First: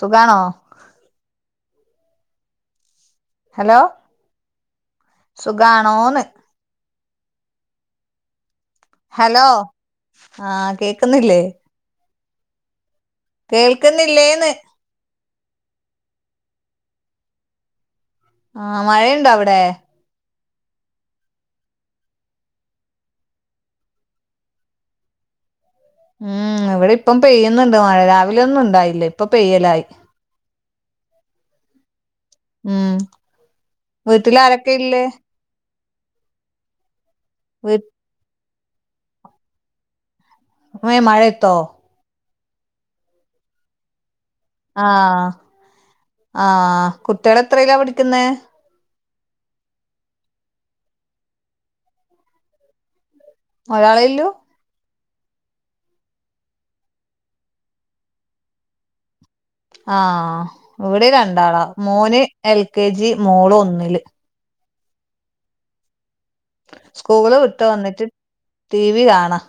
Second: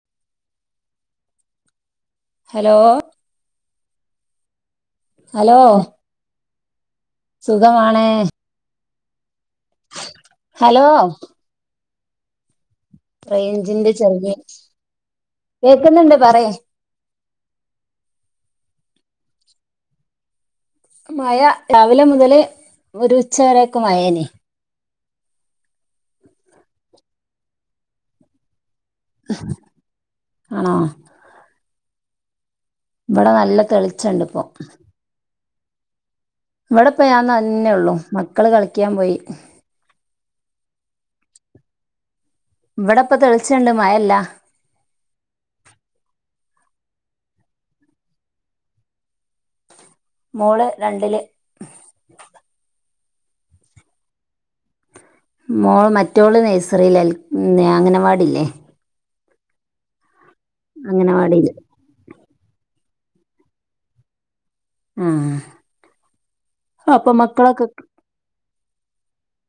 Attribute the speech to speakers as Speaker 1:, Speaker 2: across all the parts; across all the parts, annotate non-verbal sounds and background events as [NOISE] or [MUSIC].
Speaker 1: സുഖാണോ
Speaker 2: hello
Speaker 1: hello
Speaker 2: hello
Speaker 1: സുഖാണോന്ന്
Speaker 2: സുഖമാണ്
Speaker 1: ഹലോ ആ
Speaker 2: ഹലോ
Speaker 1: കേക്കുന്നില്ലേ
Speaker 2: റേഞ്ചിന്റെ ചെറിയ
Speaker 1: കേൾക്കുന്നില്ലേന്ന്
Speaker 2: കേക്കുന്നൊണ്ട് പറയ്
Speaker 1: ആ മഴയൊണ്ടവിടെ
Speaker 2: മയ രാവിലെ മൊതല് ഒരുച്ചവരെയൊക്കെ മഴേന്
Speaker 1: ഉം ഇവിടിപ്പം പെയ്യുന്നുണ്ട് മഴ രാവിലെ ഒന്നും ഉണ്ടായില്ല ഇപ്പപെയ്യലായി
Speaker 2: ആണോ
Speaker 1: ഉം
Speaker 2: ഇവിടെ നല്ല തെളിച്ചണ്ട് ഇപ്പൊ
Speaker 1: വീട്ടിലാരൊക്കെയുല്ലേ
Speaker 2: ഇവിടിപ്പൊ ഞാൻ
Speaker 1: വീ
Speaker 2: തന്നേയുള്ളു മക്കള് കളിക്കാൻപോയി
Speaker 1: അമ്മേ ഈ മഴയത്തോ
Speaker 2: ഇവിടെപ്പം തെളിച്ചെണ്ട് മഴയില്ല
Speaker 1: ആ ആ കുട്ടികളത്രേലാ പഠിക്കുന്നെ
Speaker 2: മോള് രണ്ടില്
Speaker 1: ഒരാളേയൊല്ലു
Speaker 2: മോള് മറ്റോള് നേഴ്സറിലല്ലേ അങ്ങനവാടിയില്ലേ
Speaker 1: ആ ഇവിടേം
Speaker 2: അംഗനവാടിയില്
Speaker 1: രണ്ടാളാ മോന് എൽ കെ ജി മോള് ഒന്നില്
Speaker 2: ഉം
Speaker 1: സ്കൂള് വിട്ടുവന്നിട്ട് ടിവി കാണാ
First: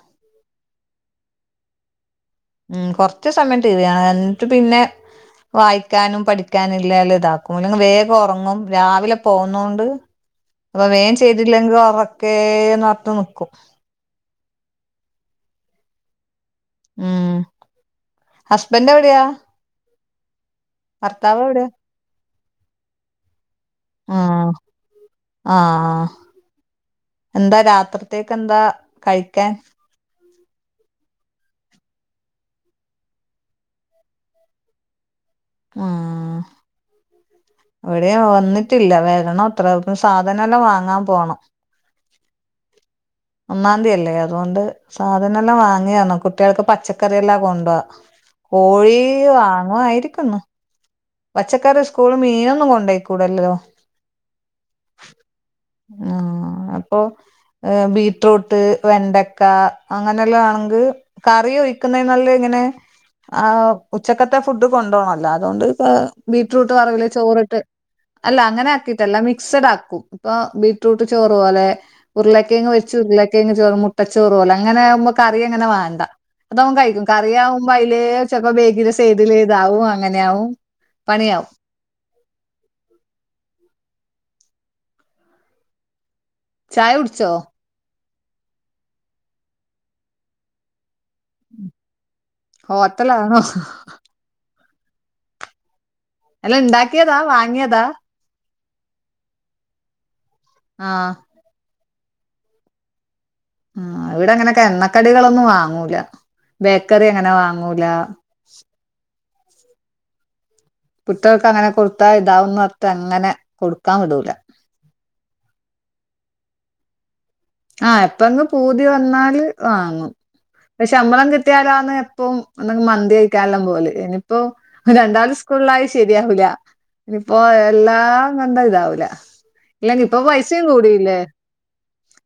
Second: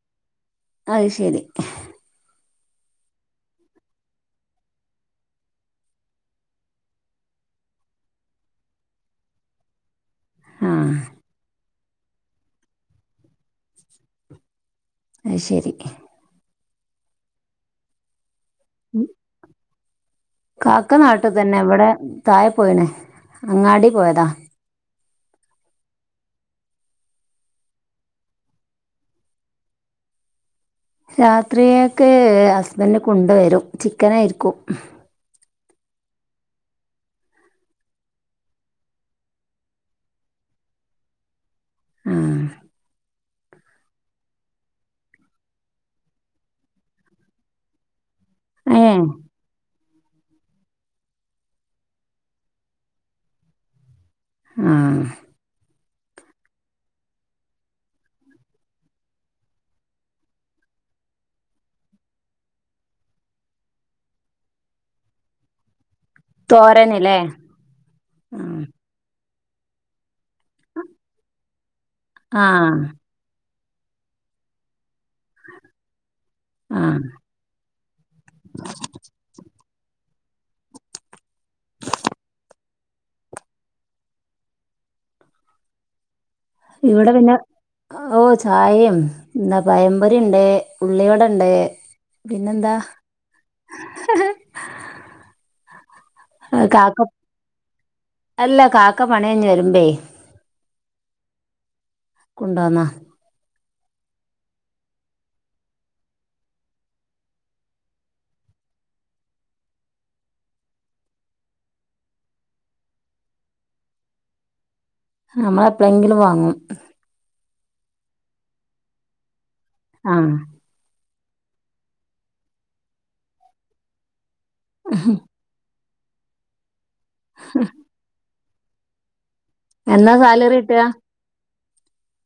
Speaker 2: അയ്ശെരി
Speaker 1: ഉം കൊറച്ചുസമയം ടിവി കാണും എന്നിട്ടുപിന്നെ വായിക്കാനും പഠിക്കാനും ഇല്ലാല്താക്കും അല്ലെങ്കിലും വേഗം ഒറങ്ങും രാവിലെ പോന്നോണ്ട് അപ്പൊ
Speaker 2: ആഹ്
Speaker 1: വേം ചെയ്തില്ലെങ്കിലും ഒറെക്കെന്നൊർത്തു നിക്കും
Speaker 2: അയ്ശെരി
Speaker 1: ഉം ഹസ്ബന്റെവിടെയാ
Speaker 2: കാക്ക നാട്ടിതന്നെയാ
Speaker 1: എവിടെയാ
Speaker 2: ഇവടെ താഴെപോയിണ് അങ്ങാടി
Speaker 1: അ
Speaker 2: പോയതാ
Speaker 1: ആ എന്താ രാത്രിത്തേക്കെന്താ കഴിക്കാൻ
Speaker 2: രാത്രിയേക്കെ ഹസ്ബന്റുകൊണ്ടുവരും ചിക്കനായിരിക്കും
Speaker 1: ആ അവിടേം വന്നിട്ടില്ല വരണോത്രേ സാധനെല്ലാം വാങ്ങാൻ പോണം
Speaker 2: ഉം
Speaker 1: ഒന്നാന്തിയല്ലേ അതുകൊണ്ട് സാധനെല്ലാം വാങ്ങിയേർന്നു കുട്ടിയേൾക്ക് പച്ചക്കറിയെല്ലാം കൊണ്ടാ
Speaker 2: ഏ
Speaker 1: കോഴി വാങ്ങുവായിരിക്കുന്ന് പച്ചക്കറി സ്കൂള് മീനൊന്നും കൊണ്ടോയ്ക്കൂടല്ലോ
Speaker 2: ഉം
Speaker 1: ആഹ് അപ്പൊ ഏഹ് ബീട്രൂട്ട് വെണ്ടക്ക അങ്ങനെല്ലാം ആണെങ്ക് കറി ഒഴിക്കുന്നേനും നല്ലേ ഇങ്ങനെ ആഹ് ഉച്ചക്കത്തെ ഫുഡ് കൊണ്ടോണല്ലോ അതൊണ്ട് ഇപ്പ ബീറ്റ്റൂട്ടറവില്
Speaker 2: തോരനില്ലേ
Speaker 1: ചോറിട്ട് അല്ല അങ്ങനെ ആക്കീട്ടല്ല മിക്സഡ് ആക്കും ഇപ്പൊ ബീടറൂട്ട് ചോറ് പോലെ
Speaker 2: ആ
Speaker 1: ഉരുളക്കേങ് വെച്ച് ഉരുളക്കെങ് ചോറ് മുട്ടച്ചോറ് പോലേ അങ്ങനെ ആമു കറി അങ്ങനെ വാണ്ടാ അതാവും
Speaker 2: ആ
Speaker 1: കഴിക്കും കറി ആവും വൈലേച്ചക്കെ ബേഗില് സൈഡില് ഇതാവും അങ്ങെനാവും പണിയാവും ചായ
Speaker 2: ഇവടെ
Speaker 1: കുടിച്ചോ
Speaker 2: പിന്നെ ഓഹ് ചായേം ന്താ പയമ്പൊരിണ്ട് ഉള്ളിവടണ്ട്
Speaker 1: ഹോത്തലാണോ അല്ലാ ണ്ടാക്കിയതാ വാങ്ങിയതാ
Speaker 2: അല്ലാ കാക്ക പണൈഞ് വെരുമ്പേ
Speaker 1: ആഹ്
Speaker 2: കൊണ്ടാന്നാ
Speaker 1: ആഹ് ഇവിടെ അങ്ങനെ ക്കെ എണ്ണക്കടികളൊന്നും വാങ്ങൂല ബേക്കറി അങ്ങനെ വാങ്ങൂല കുട്ട്യാൾക്ക് അങ്ങനെ കൊടുത്താ ഇതാവന്ന് അത്തെ അങ്ങനെ കൊടുക്കാൻ വ്ടൂല
Speaker 2: നമ്മളെപ്ലെങ്കിലും വാങ്ങും
Speaker 1: ആഹ് എപ്പെങ്കി പൂതി വന്നാല് വാങ്ങും
Speaker 2: ആ
Speaker 1: ക്ഷമ്പളം കിട്ടിയാലാന്ന് പ്പൊ മന്തി കഴിക്കെല്ലാം പോല് ഇനിയിപ്പോ രണ്ടാളും സ് കൂള്ളായി ശരിയാവൂല ഇനിപ്പോ എല്ലാം നന്താ ഇതാവൂല ഇല്ലെഞ്ഞി
Speaker 2: എന്നാ
Speaker 1: പ്പൊ
Speaker 2: സാലറി
Speaker 1: പൈസേം
Speaker 2: കിട്ടുക
Speaker 1: കൂടിയില്ലേ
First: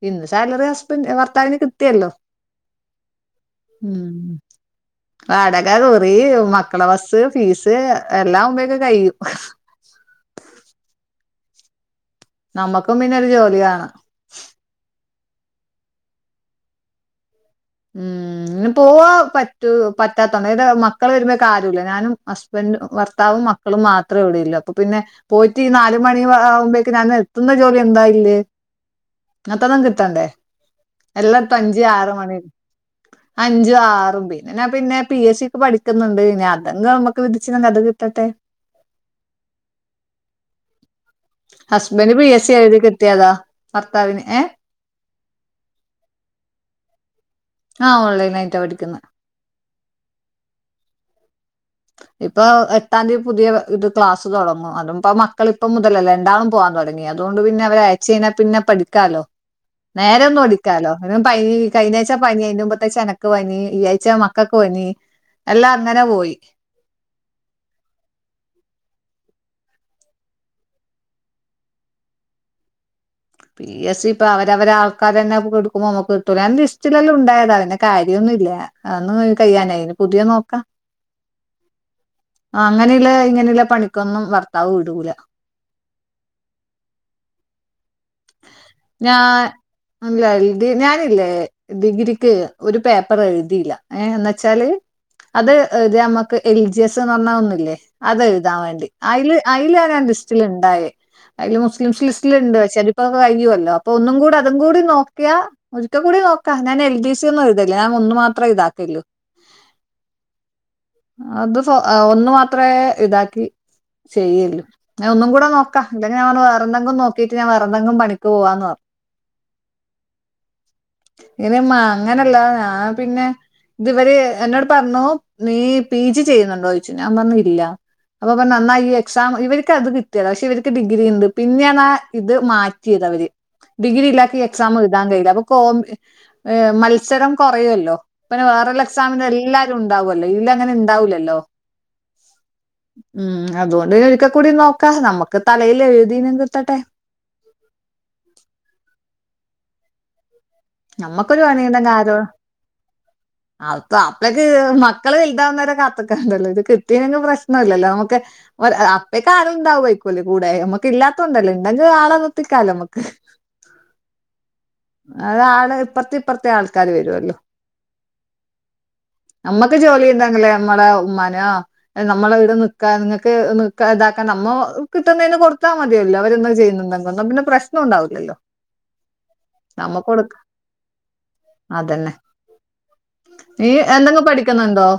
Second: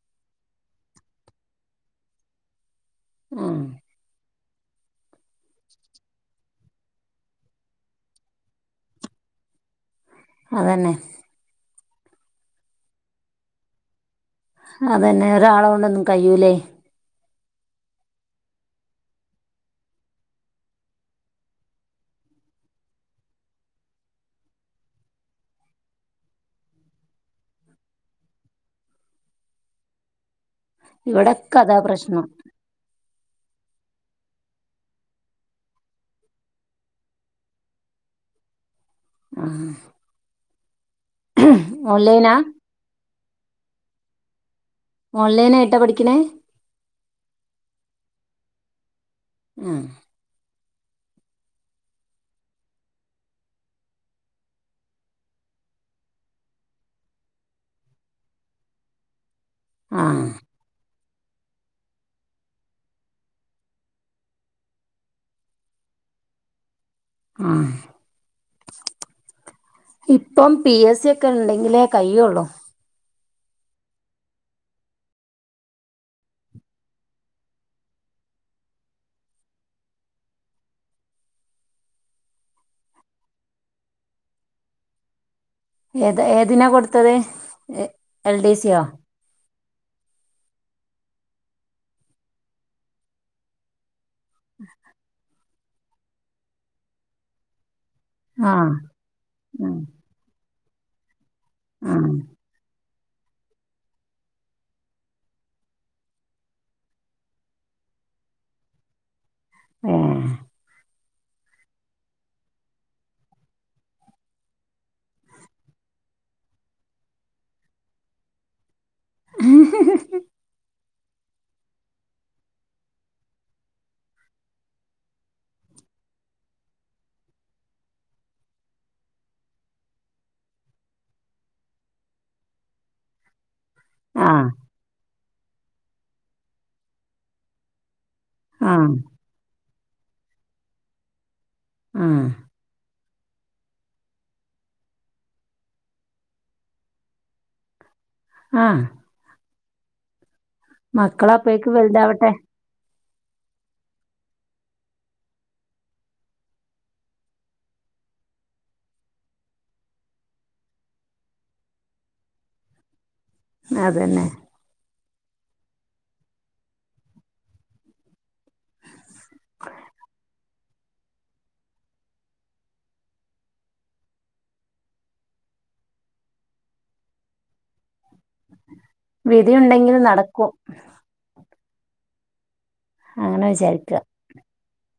Speaker 1: ഇൻ സാലറി ഹസ്ബൻഡ് ഭർത്താവിന് കിട്ടിയല്ലോ
Speaker 2: ആഹ്
Speaker 1: ഉം വാടക കുറി മക്കളെ ബസ്സ് ഫീസ് എല്ലാം ആവുംമ്പേക്കെ കയ്യും
Speaker 2: അതന്നെ
Speaker 1: നമ്മക്കും പിന്നെ ഒരു ജോലിവാണം
Speaker 2: അതെന്നെ ഒരാലോടൊന്നും കയ്യൂല്ലേ
Speaker 1: ഉം ഇന്ന് പോവാൻ പറ്റു പറ്റാത്തോണ്ടാ അതേത് മക്കള് വരുമ്പേക്ക് ആരൂല്ലാ ഞാനും ഹസ്ബൻഡും ഭർത്താവും മക് ക്കളും മാത്രള്ളൂ ല്ലേ അപ്പൊ പിന്നെ പോയിട്ട് ഈ നാല് മണി ആവുമ്പോക്ക് ഞാന് എത്തുന്ന ജോലി എന്താ ഇല്ലേ ങ്തതും കിട്ടണ്ടേ എല്ലാട്ത്തും
Speaker 2: ഇവിടൊക്കെ അതാ
Speaker 1: അഞ്ച് ആറ്
Speaker 2: പ്രശ്നം
Speaker 1: മണി അഞ്ച് ആറും നാ പിന്നെ ഞാൻ പിന്നെ പി എസ് സിക്ക് പഠിക്കുന്നുണ്ട് ഞാ അതെങ് നമ്മക്ക് വിധിച്ച്ങ്ങ അത് കിട്ടെട്ടേ
Speaker 2: ആഹ്
Speaker 1: ഹസ്ബൻഡ് പി എസ് സി എഴുതി കിട്ടിയതാ ഭർത്താവിന് ഏഹ്
Speaker 2: ഓൺലൈനായിട്ടാ പഠിക്ക്ണേ
Speaker 1: ആ ഹ് ഓൺലൈനായിട്ടാ പഠിക്കുന്നേ
Speaker 2: ഉം
Speaker 1: ഇപ്പൊ എട്ടാംന്തി പുതിയ ഇത് ക്ലാസ് തൊടങ്ങും അതുംപ്പൊ മക്കളിപ്പം മുതലല്ലേ രണ്ടാളും പോവാൻ തൊടങ്ങി നി അതൊണ്ട് പിന്നെ അവരേയച്ച് കയ്ഞ്ഞാ പിന്നെ പഠിക്കാലോ
Speaker 2: ആ
Speaker 1: നേരം പോ ക്കാലോ ഒന് പനി കഴഞ്ഞാഴ്ച്ച പനി അയ്ന്റെ മുംമ്പത്തേഴ്ച്ചാ എനക്ക് പനി ഈ ആഴ്ച്ചാ മക്കക്ക് പനി എല്ലാ അങ്ങനെ പോയി
Speaker 2: ആഹ് ഇപ്പം, പി, എസ്, സി, ഒക്കെ ണ്ടെങ്കിലേ കയ്യുള്ളൂ.
Speaker 1: പി എസ് സി ഇപ്പൊ അവരവര് ആൾക്കാർ തന്നെ എടുക്കുമ്പോ നമ്മുക്ക് കിട്ടൂല അത്‌ ലിസ്റ്റിൽ തന്നെ ഉണ്ടായത അതിന്റെ കാര്യൊന്നും ഇല്ല. അന്ന് കയ്യാനായി ഇനി പുതിയ നോക്കാം ആഹ്‌, അങ്ങനെയുള്ള ഇങ്ങനെയുള്ള പണിക്കൊന്നും ഭർത്താവ് വിടൂല.
Speaker 2: ഏത് ഏതിനാ കൊടുത്തത് എൽ ഡി സിയോ.
Speaker 1: ഞാൻ ല്ല എഴതി ഞാനില്ലേ ഡിഗ്രിക്ക് ഒരു പേപ്പർ എഴുതില്ല. ഏ എന്ന വെച്ചാല് അത്ത് നമ്മക്ക് എൽ ജി എസ് എന്ന് പറഞ്ഞ ഒന്നല്ലേ. അത്
Speaker 2: ആ
Speaker 1: എഴുതാൻ വേണ്ടി അതില് അതി
Speaker 2: ആ
Speaker 1: ലാ ഞാൻ ലിസ്റ്റിൽ ഉണ്ടായേ. അതില്
Speaker 2: ആ
Speaker 1: മുസ്ലിംസ് ലിസ്റ്റിലുണ്ട് പക്ഷെ അതിപ്പോ കഴിയുവല്ലോ അപ്പൊ ഒന്നും കൂടി അതും കൂടി നോക്കിയാ. ഒരിക്കൽ കൂടി നോക്കാം ഞാൻ എൽ ഡി സി ഒും ഇതല്ല ഞൻ ഒന്ന് മാത്രേ എഴുതതൊള്ളൂ.
Speaker 2: ഉം
Speaker 1: അത് ഒന്ന് മാത്രമേ ഇതാക്കി. ചെയ്യല് ഞാ ഒന്ന കൂടെ നോക്കാം. ഇല്ലെങ്കില് ഞവേറെന്തങ്കിലും നോക്കിട്ട് ഞാൻ. എന്ത ങ്കും പണിക്ക് പോവാന്ന് പറഞ്ഞ.
Speaker 2: [UNINTELLIGIBLE]
Speaker 1: ഇനി മ്മ അങ്ങനല്ല ഞാൻ പിന്നെ. ഇതി വര് എന്നോട് പറഞ്ഞു നീ പി ജി ചെയ്യുന്നുണ്ടോ? ചോദിച്ചു. ഞാൻ പറഞ് ഇല്ല. അപ്പൊ പറഞ്ഞു ന്നാ ഈ എക്സാം ഇവർക്ക് അത് കിട്ടിയാല പക്ഷെ ഇവർക്ക് ഡിഗ്രി ഉണ്ട് പിന്നെയ ഇത്. മാറ്റിയത് അവര് ഡിഗ്രി ഇല്ല
Speaker 2: ആ
Speaker 1: ക്ക് എക്സാം എഴുതാൻ കഴിയില്ല അപ്പ കോ. ഏ, മത്സരം കുറയ ല്ലോ? പിന്നെ
Speaker 2: ആ
Speaker 1: വേറള്ള
Speaker 2: ആ
Speaker 1: എക്സാമിന്റെ എല്ലാ. ഉണ്ടാവല്ലോ ഇതില അങ്ങനെ ഉണ്ടാവില്ലല്ലോ.
Speaker 2: [UNINTELLIGIBLE]
Speaker 1: ഉം അതുകൊണ്ട് ഒരിക്കൽ കൂടി നോക്കാ നമുക്ക് തലയില് എഴുതി നും കിട്ടട്ടെ. [INAUDIBLE]
Speaker 2: ആഹ്‌
Speaker 1: നമ്മക്കൊരു
Speaker 2: മക്കളപ്പഴേക്ക്
Speaker 1: വണീണ്ടെങ്കി ആരോ.
Speaker 2: വലുതാവട്ടെ
Speaker 1: അപ്പ അപ്പഴക്ക് മക്കൾ വലുതാവുന്നവരെ കാത് ക്കണ്ടല്ലോ ഇത് കിട്ടീല്ലെ ങ്കിലും പ്രശ്നം ഇല്ലല്ലോ നമുക്ക്. ഒരു അപ്പേക് ആൾ ഉണ്ടാവു യിക്കൂല്ലേ കൂടെ നമ്മക്ക് ഇല്ലാതത് കൊണ്ടല്ലേ ഉണ്ടെങ്കിൽ ആളെ നിർത്തിക്കാലോ നമ്മുക്ക്.
Speaker 2: അത് തന്നെ.
Speaker 1: അത് ആള് ഇപ്പറത്തെ ഇപ്പറത്തെ ആൾക്കാര് വരു ല്ലോ. നമ്മക്ക് ജോലി ചെയ്തങ്കിലേ നമ്മടെ ഉമ്മാനാ. നമ്മള ഇവിട് നിക്കാ നിങ്ങൾക്ക് നിക്ക താക്കാൻ നമ്മ കിട്ടുന്നതിന് കൊടുത്താൽ മതിയല്ലോ അവര്ന്താ ചെയ്യുന്നുണ്ട. വന്നാ പിന്ന പ്രശ്നം ഉണ്ടാവില്ലല്ലോ.
Speaker 2: വിധിയുണ്ടെങ്കിൽ നടക്കും.
Speaker 1: അതെന്നെ
Speaker 2: അങ്ങനെ
Speaker 1: നീ
Speaker 2: വിചാരിക്കുക
Speaker 1: എന്തെങ്കും പഠിക്കുന്നുണ്ടോ.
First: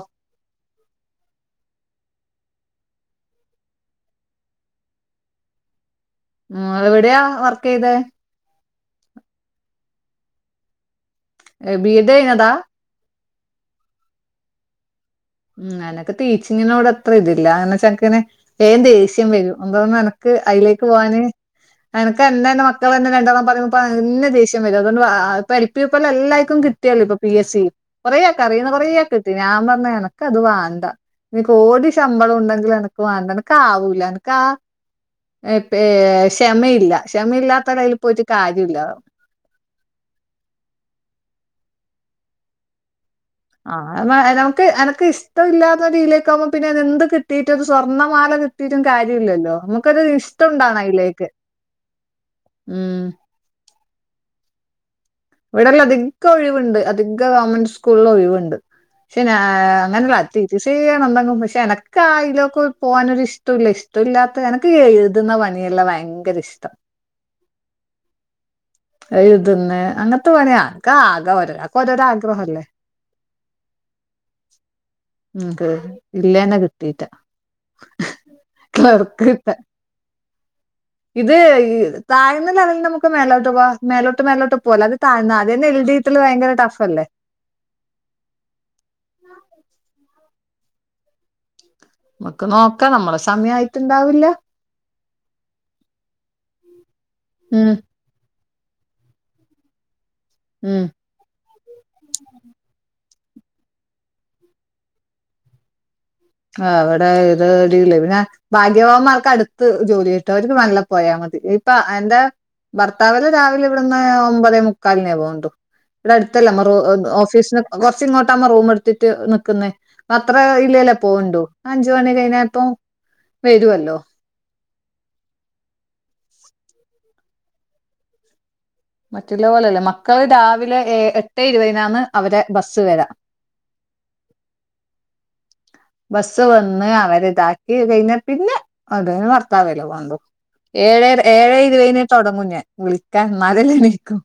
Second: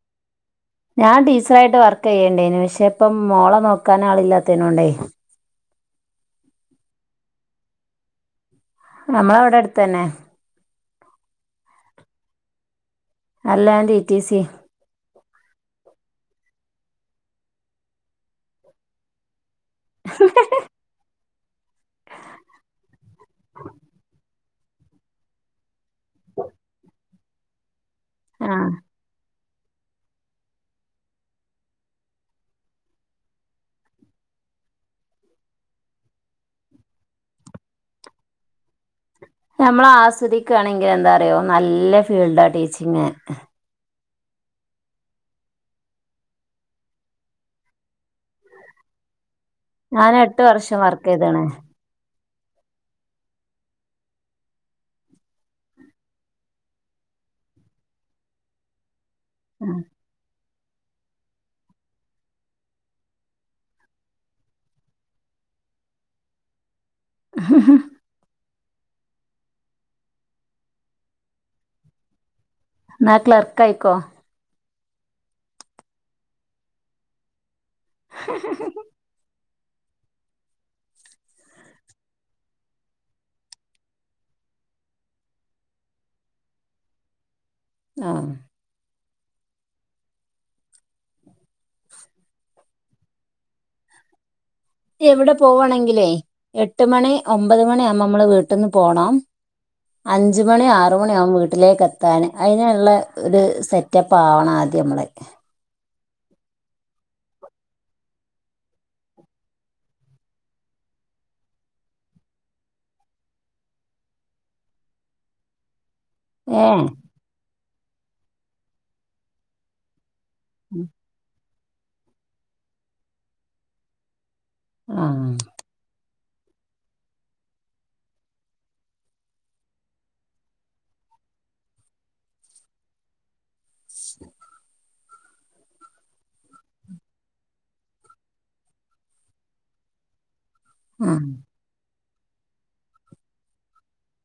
Speaker 2: ഞാൻ ടീച്ചറ യിട്ട് വർക്ക് ചെയ്യേണ്ടേന് പക്ഷെ ഇപ്പം മോള നോക്കാൻ ആളില്ലാത്ത നോണ്ടേ.
Speaker 1: ഉം, എവിടെയാ വർക്ക് ചെയ്ത.
Speaker 2: നമ്മളവിടെ അടുത്ത് തന്നെ.
Speaker 1: ഏ. ബി എഡ് കഴിഞ്ഞതാ.
Speaker 2: അല്ല ഞാൻ ടി റ്റി സി. യാ
Speaker 1: ഉം അനക്ക് ടീച്ചിങ്ങിനോട് അത്ര ഇതില്ല അങ്ങനെ ചക്കന് വേഗം ദേഷ്യം വരും ന്താ എനക്ക് അതിലേക്ക് പോകാന്. എനിക്ക് എന്റെ തന്നെ മക്കൾ തന്നെ രണ്ടാലും പറയ്മ്പോൾ തന്നെ ദേഷ്യം വരും അതുകൊണ്ട് ആ പഠിപ്പിയെ പോലെ എല്ലാവർക്കും. കിട്ട കിട്ടി യല്ലോ ഇപ്പൊ പി എസ് സി കുറേയാക്കെ അറിയുന്ന
Speaker 2: ആഹ്
Speaker 1: കുറേയാക്ക കിട്ടിക്ണ് ഞാൻ പറഞ് എന അത് വേണ്ടാ കോടി ശമ്പളം ഉണ്ടെങ്കിലും എനിക്ക് വേണ്ട എനിക്ക് ആവൂല എനക്ക് ആ പ്പ ഈ ക്ഷമയില്ല ക്ഷമയില്ലാത്തടയിൽ പോയിട്ട് കാര്യമില്ലോ.
Speaker 2: നമ്മളാസ്വദിക്കാണെങ്കിൽ എന്താറയോ നല്ല ഫീൽഡാ ടീച്ചിങ്.
Speaker 1: ആഹ് നമുക്ക് എനക്ക് ഇഷ്ടമില്ലാത്ത രീതിയിലേക്ക് ആകുമ്പോ പിന്നെ അത് എന്ത് കിട്ടീട്ട് അത് സ്വർണ്ണമാല കി ട്ടീട്ടും കാര്യല്ലല്ലോ നമുക്കൊരു
Speaker 2: ഞാൻ എട്ട്
Speaker 1: ഇഷ്ടംണ്ടാവണ
Speaker 2: വർഷം വർക്ക്
Speaker 1: അതിലേക്ക്
Speaker 2: ചെയ്താണ്
Speaker 1: ഉം. ഇവിടെല്ല അധികം ഒഴിവുണ്ട് അധിക ഗവൺമെന്റ് സ്കൂളിൽ ഒഴിവുണ്ട് പക്ഷെ ഞാ അങ്ങനുള്ള. തിരി ചെയ്യണം എന്തെങ്കും പക്ഷെ എനക്കായിലൊക്കെ പോകാനൊരിഷ് ട്ടോല ഇഷ്ട്ടോല്ലാത്ത എനക് ക്ക്‌ എഴുതുന്ന പണിയെല്ലാം ഭയങ്കരിഷ്ട്ടാ
Speaker 2: ഹ ഹ
Speaker 1: എഴുതുന്നേ അങ്ങത്തെ പണിയാ അക്കാ ആകെ ഒരാക്ക്‌ ഓരോരാ ആഗ്രഹല്ലേ
Speaker 2: ന്നാ ക്ലർക്കായിക്കോ
Speaker 1: ങ്ക് ഇല്ലേന കിട്ടീട്ടാ ക്ലർക്ക് ഇത് താഴ്ന്ന ലെവലിന്നമുക്ക് മേലോട്ട് ട്ട് വാ മേലോട്ട് മേലോട്ട് പോല്ല അത് താഴ്ന്നെ അതു തന്നെ എൽ ഡിട്ടൽ ഭയങ്കര ടഫല്ലെ
Speaker 2: ആഹ്
Speaker 1: മക്ക് നോക്കാ നമ്മളെ സമയാ യിട്ടുണ്ടാവില്ല
Speaker 2: എവിടെ പോവാണെങ്കിലേ എട്ട് മണി ഒമ്പത്
Speaker 1: ഉം
Speaker 2: മണിആവുമ്പ മ്മള് വീട്ടിന്ന് പോണം അഞ്ച് മണി
Speaker 1: ഉം
Speaker 2: ആറ് മണി യാവും വീട്ടിലേക്ക് എത്താന് അയിനുള്ള ഒരു സെറ്റപ്പാവണം ആദ്യമ്മള്
Speaker 1: ആഹ് അവിടെ ഇത്ടിലേപിന ബാഗ്യവാമ്മാർക്ക് അടുത്ത് ജോലി കിട്ടു അവര്ക്ക് മെല്ലപ്പോയാമതി ഇപ്പൊ എന്താ ഭർത്താവിന് രാവിലെ ഇവിടുന്ന് ഒമ്പതേ മുക്കാലിനേ പോവണ്ടൂ
Speaker 2: ഏഹ്
Speaker 1: വിടടുത്തല്ലേമറൂമ് ഓഫീസിന് കൊറച്ചി ങ്ങോട്ടാമ്മ റൂമ് എടുത്തിട്ട് നിക്കുന്നേ അത്ര ഇല്ലലെ പോവണ്ടൂ അഞ്ച് മണി കഴിഞ്ഞാപ്പം വെരുവല്ലോ
Speaker 2: ആഹ്
Speaker 1: മറ്റുള്ള പോലെല്ല മക്കള് രാവിലെ എ എട്ടെ ഇരുപതിനാന്ന് അവരെ ബസ് വരാ
Speaker 2: [INAUDIBLE]
Speaker 1: ബസ്സ് വന്ന് അവരിതാക്കി കയിഞ്ഞാ പിന്നെ അതന് ഭർത്താവല്ലേ വേണ്ടു ഏഴേ
Speaker 2: ആഹ്
Speaker 1: ഏഴേരുപതിനേ തൊടങ്ങും ഞാൻ വിളിക്കാൻ ന്നാലല്ലേ എണീക്കൂ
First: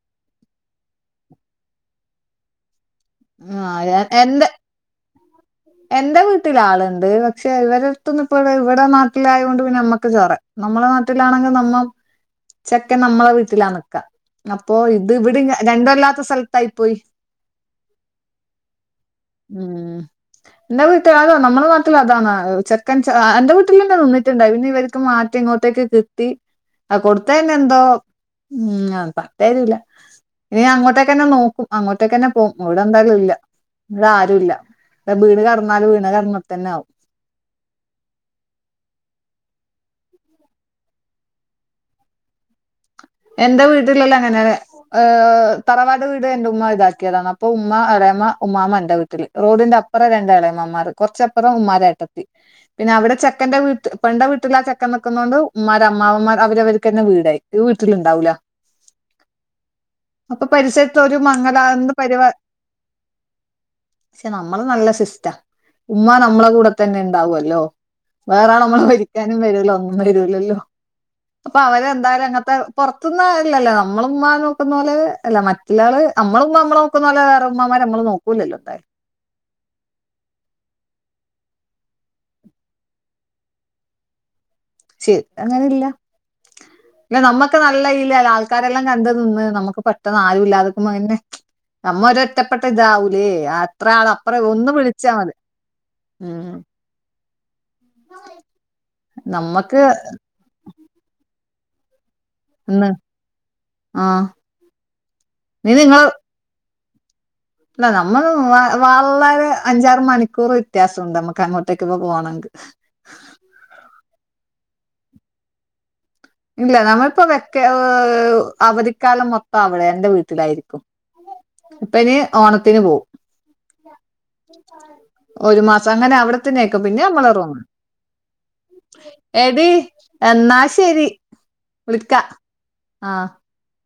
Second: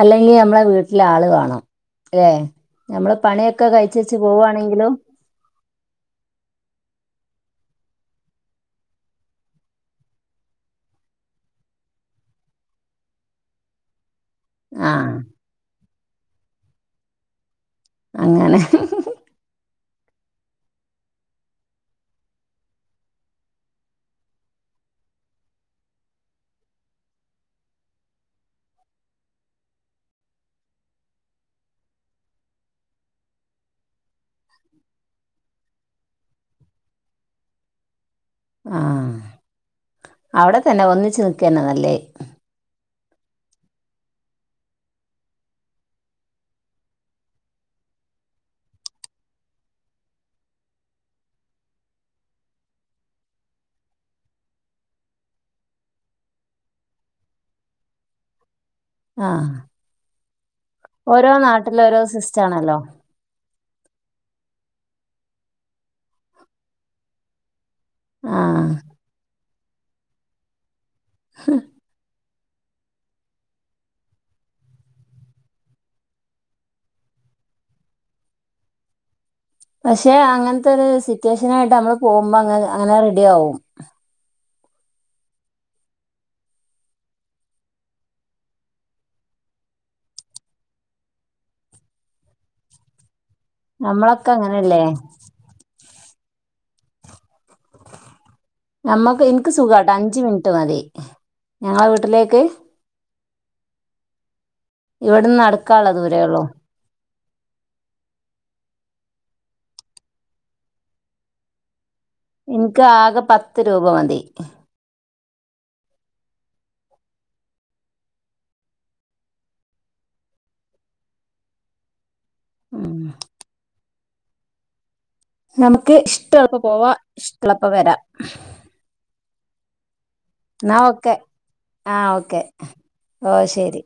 Speaker 2: അല്ലെങ്കിഅമ്മളെ വീട്ടില് ആള് വേണംല്ലേ നമ്മള് പണിയൊക്കെ
Speaker 1: ആഹ്
Speaker 2: കഴിച്ചെച്ച്
Speaker 1: എന്റെ
Speaker 2: പോവാണെങ്കിലും
Speaker 1: എന്റെ വീട്ടിലാള്ണ്ട് പക്ഷെ ഇവരിടുത്തുന്ന് ഇപ്പ ഇവിടെ നാട്ടിലായോണ്ട് പിന്നമ്മക്ക് ചോറ നമ്മളനാട്ടിലാണെങ്കി നമ്മ ചെക്കൻ നമ്മളെ വീട്ടിലാ നിക്കാ അപ്പൊ ഇത്
Speaker 2: ആഹ്
Speaker 1: ഇവിടെ രണ്ടുവല്ലാത്ത സ്ഥലത്തായിപ്പോയി
Speaker 2: അങ്ങനെ
Speaker 1: ഉം ന്റെ വീട്ടിലാതോ നമ്മുടെ നാട്ടിലും അതാണ് ചെക്കൻ ചെ അന്റെ വീട്ടിൽന്നെ നിന്നിട്ടുണ്ടായി പിന്നിവര്ക്ക് മാറ്റി ഇങ്ങോട്ടേക്ക് തിത്തി അ കൊടുത്തന്നെ എന്തോ ഉംയ പട്ടേലില്ല ഇനി ഞാൻ അങ്ങോട്ടേക്കന്നെ നോക്കും അങ്ങോട്ടേക്കന്നെ പോവും ഇവിടെ എന്തായാലും ഇല്ല ഇവിടാരൂല്ല വിടെ ബീണ് കടന്നാലും വീണ്‌ കടന്നടത്തന്നാവും
Speaker 2: ആഹ് അവിടെത്തന്നെ ഒന്നിച്ച് നിക്കന്നെ നല്ലേ
Speaker 1: എന്റെ വീട്ടിലല്ലങ്ങനന്നെ ഏ തറവാട് വീട് എന്റെ ഉമ്മ ഇതാക്കിയതാന് അപ്പൊ ഉമ്മ എളേമ്മ ഉമ്മാമ എന്റെ വീട്ടിൽ റോഡിന്റെപ്പറം രണ്ടളേമമാർ കുറച്ചപ്പറം ഉമ്മാരേട്ടത്തി പിന്നവടെ ചെക്കന്റെ വീട്ട് പെൺന്റെ വീട്ടില് ആ ചെക്കൻ നിക്ക്ന്നോണ്ട് ഉമ്മാരമ്മാവമ്മാ അവരവര്ക്കെന്നെ വീടായി ക്യുൽ ട്ടില്ണ്ടാവൂല
Speaker 2: ആഹ്
Speaker 1: അപ്പൊ പരിസരത്തൊരു മംഗലാന്ന്
Speaker 2: ഓരോ
Speaker 1: പരിവാ
Speaker 2: സിസ്റ്റം ആണല്ലോ
Speaker 1: ക്ഷെ നമ്മള് നല്ല സിസ്റ്റാ ഉമ്മ നമ്മളെ കൂടെത്തന്നെ ണ്ടാവല്ലോ
Speaker 2: ആ
Speaker 1: വേറാള്മ്മളെ ഭരിക്കാനും വരൂല ഒന്നും വരൂലല്ലോ അപ്പൊ അവരെന്തായാലും അങ്ങൻത്തെ പൊർത്ത്ന്നാരുല്ലല്ലോ നമ്മളുമ്മാനെ നോക്കുന്നോലെ അല്ല മറ്റുള്ളാള് അ മ്മളുമ്മ അമ്മളെ നോക്കുന്നോലെ വേറെ മ്മമ്മാര് നമ്മളെ നോക്കു ക്കൂലല്ലോന്തായാ
Speaker 2: പഷേ അങ്ങൻത്തൊര് സിറ്റേഷനായിട്ട് അമ്മള് പോവുമ്പോ അങ്ങ് അങ്ങനെ റെഡിയാവും
Speaker 1: ശെരിക്കങ്ങനെ ല്ല അല്ല നമ്മക്ക് നല്ല യ്ല് ആൾക്കാരെല്ലാം കണ്ട് നിന്ന് നമ്മക്ക് പെട്ടെന്ന് ആരും ല്ലാതക്കുമ്പോ അയന്നെ നമ്മ ഒരറ്റപ്പെട്ടതാവൂലേ അത്ര ആൾ
Speaker 2: നമ്മളൊക്കെ
Speaker 1: അപ്രേ ഒന്ന്
Speaker 2: അങ്ങനെയല്ലേ
Speaker 1: വിളിച്ചാ മതി ഉം ഉം
Speaker 2: ഞമ്മക്ക് ഇൻക്ക്
Speaker 1: നമ്മക്ക്
Speaker 2: സുഖാട്ടോ അഞ്ച് മിൻറ്റ് മതി ഞങ്ങളെ വീട്ടിലേക്ക്
Speaker 1: ന്ന് ആ നീ
Speaker 2: ഇവിടുന്നട്ക്കാള്ള
Speaker 1: നിങ്ങളെ
Speaker 2: ദൂരേ ള്ളൂ
Speaker 1: അല്ല നമ്മള് വാ വാള്ളരെ അഞ്ചാറ് മണിക്കൂർ വ്യത്യാസുണ്ട് നമ്മക്ക് അങ്ങോട്ടേക്കൊന്ന് പോണ
Speaker 2: ഇൻക്കാകെ പത്ത് രൂപ മതി
Speaker 1: ഇല്ല നമ്മളിപ്പോ വെക്കേ അവധിക്കാലം മൊത്തം അവടെ എന്റെ വീട്ടിലായിരിക്കും ഇപ്പനി ഓണത്തിന്
Speaker 2: ഉം.
Speaker 1: പോവും ഒരു മാസം
Speaker 2: നമുക്ക്
Speaker 1: അങ്ങനെ
Speaker 2: ഇഷ്ടമുള്ളപ്പോ
Speaker 1: അവിട്ത്തെന്നേക്കും
Speaker 2: പോവാ
Speaker 1: പിന്നെ ഞമ്മളെ റൂമ്
Speaker 2: ഇഷ്ടമുള്ളപ്പോ വരാം
Speaker 1: എടി എന്നാ ശെരി
Speaker 2: ആ ഓക്കെ ഓ ശെരി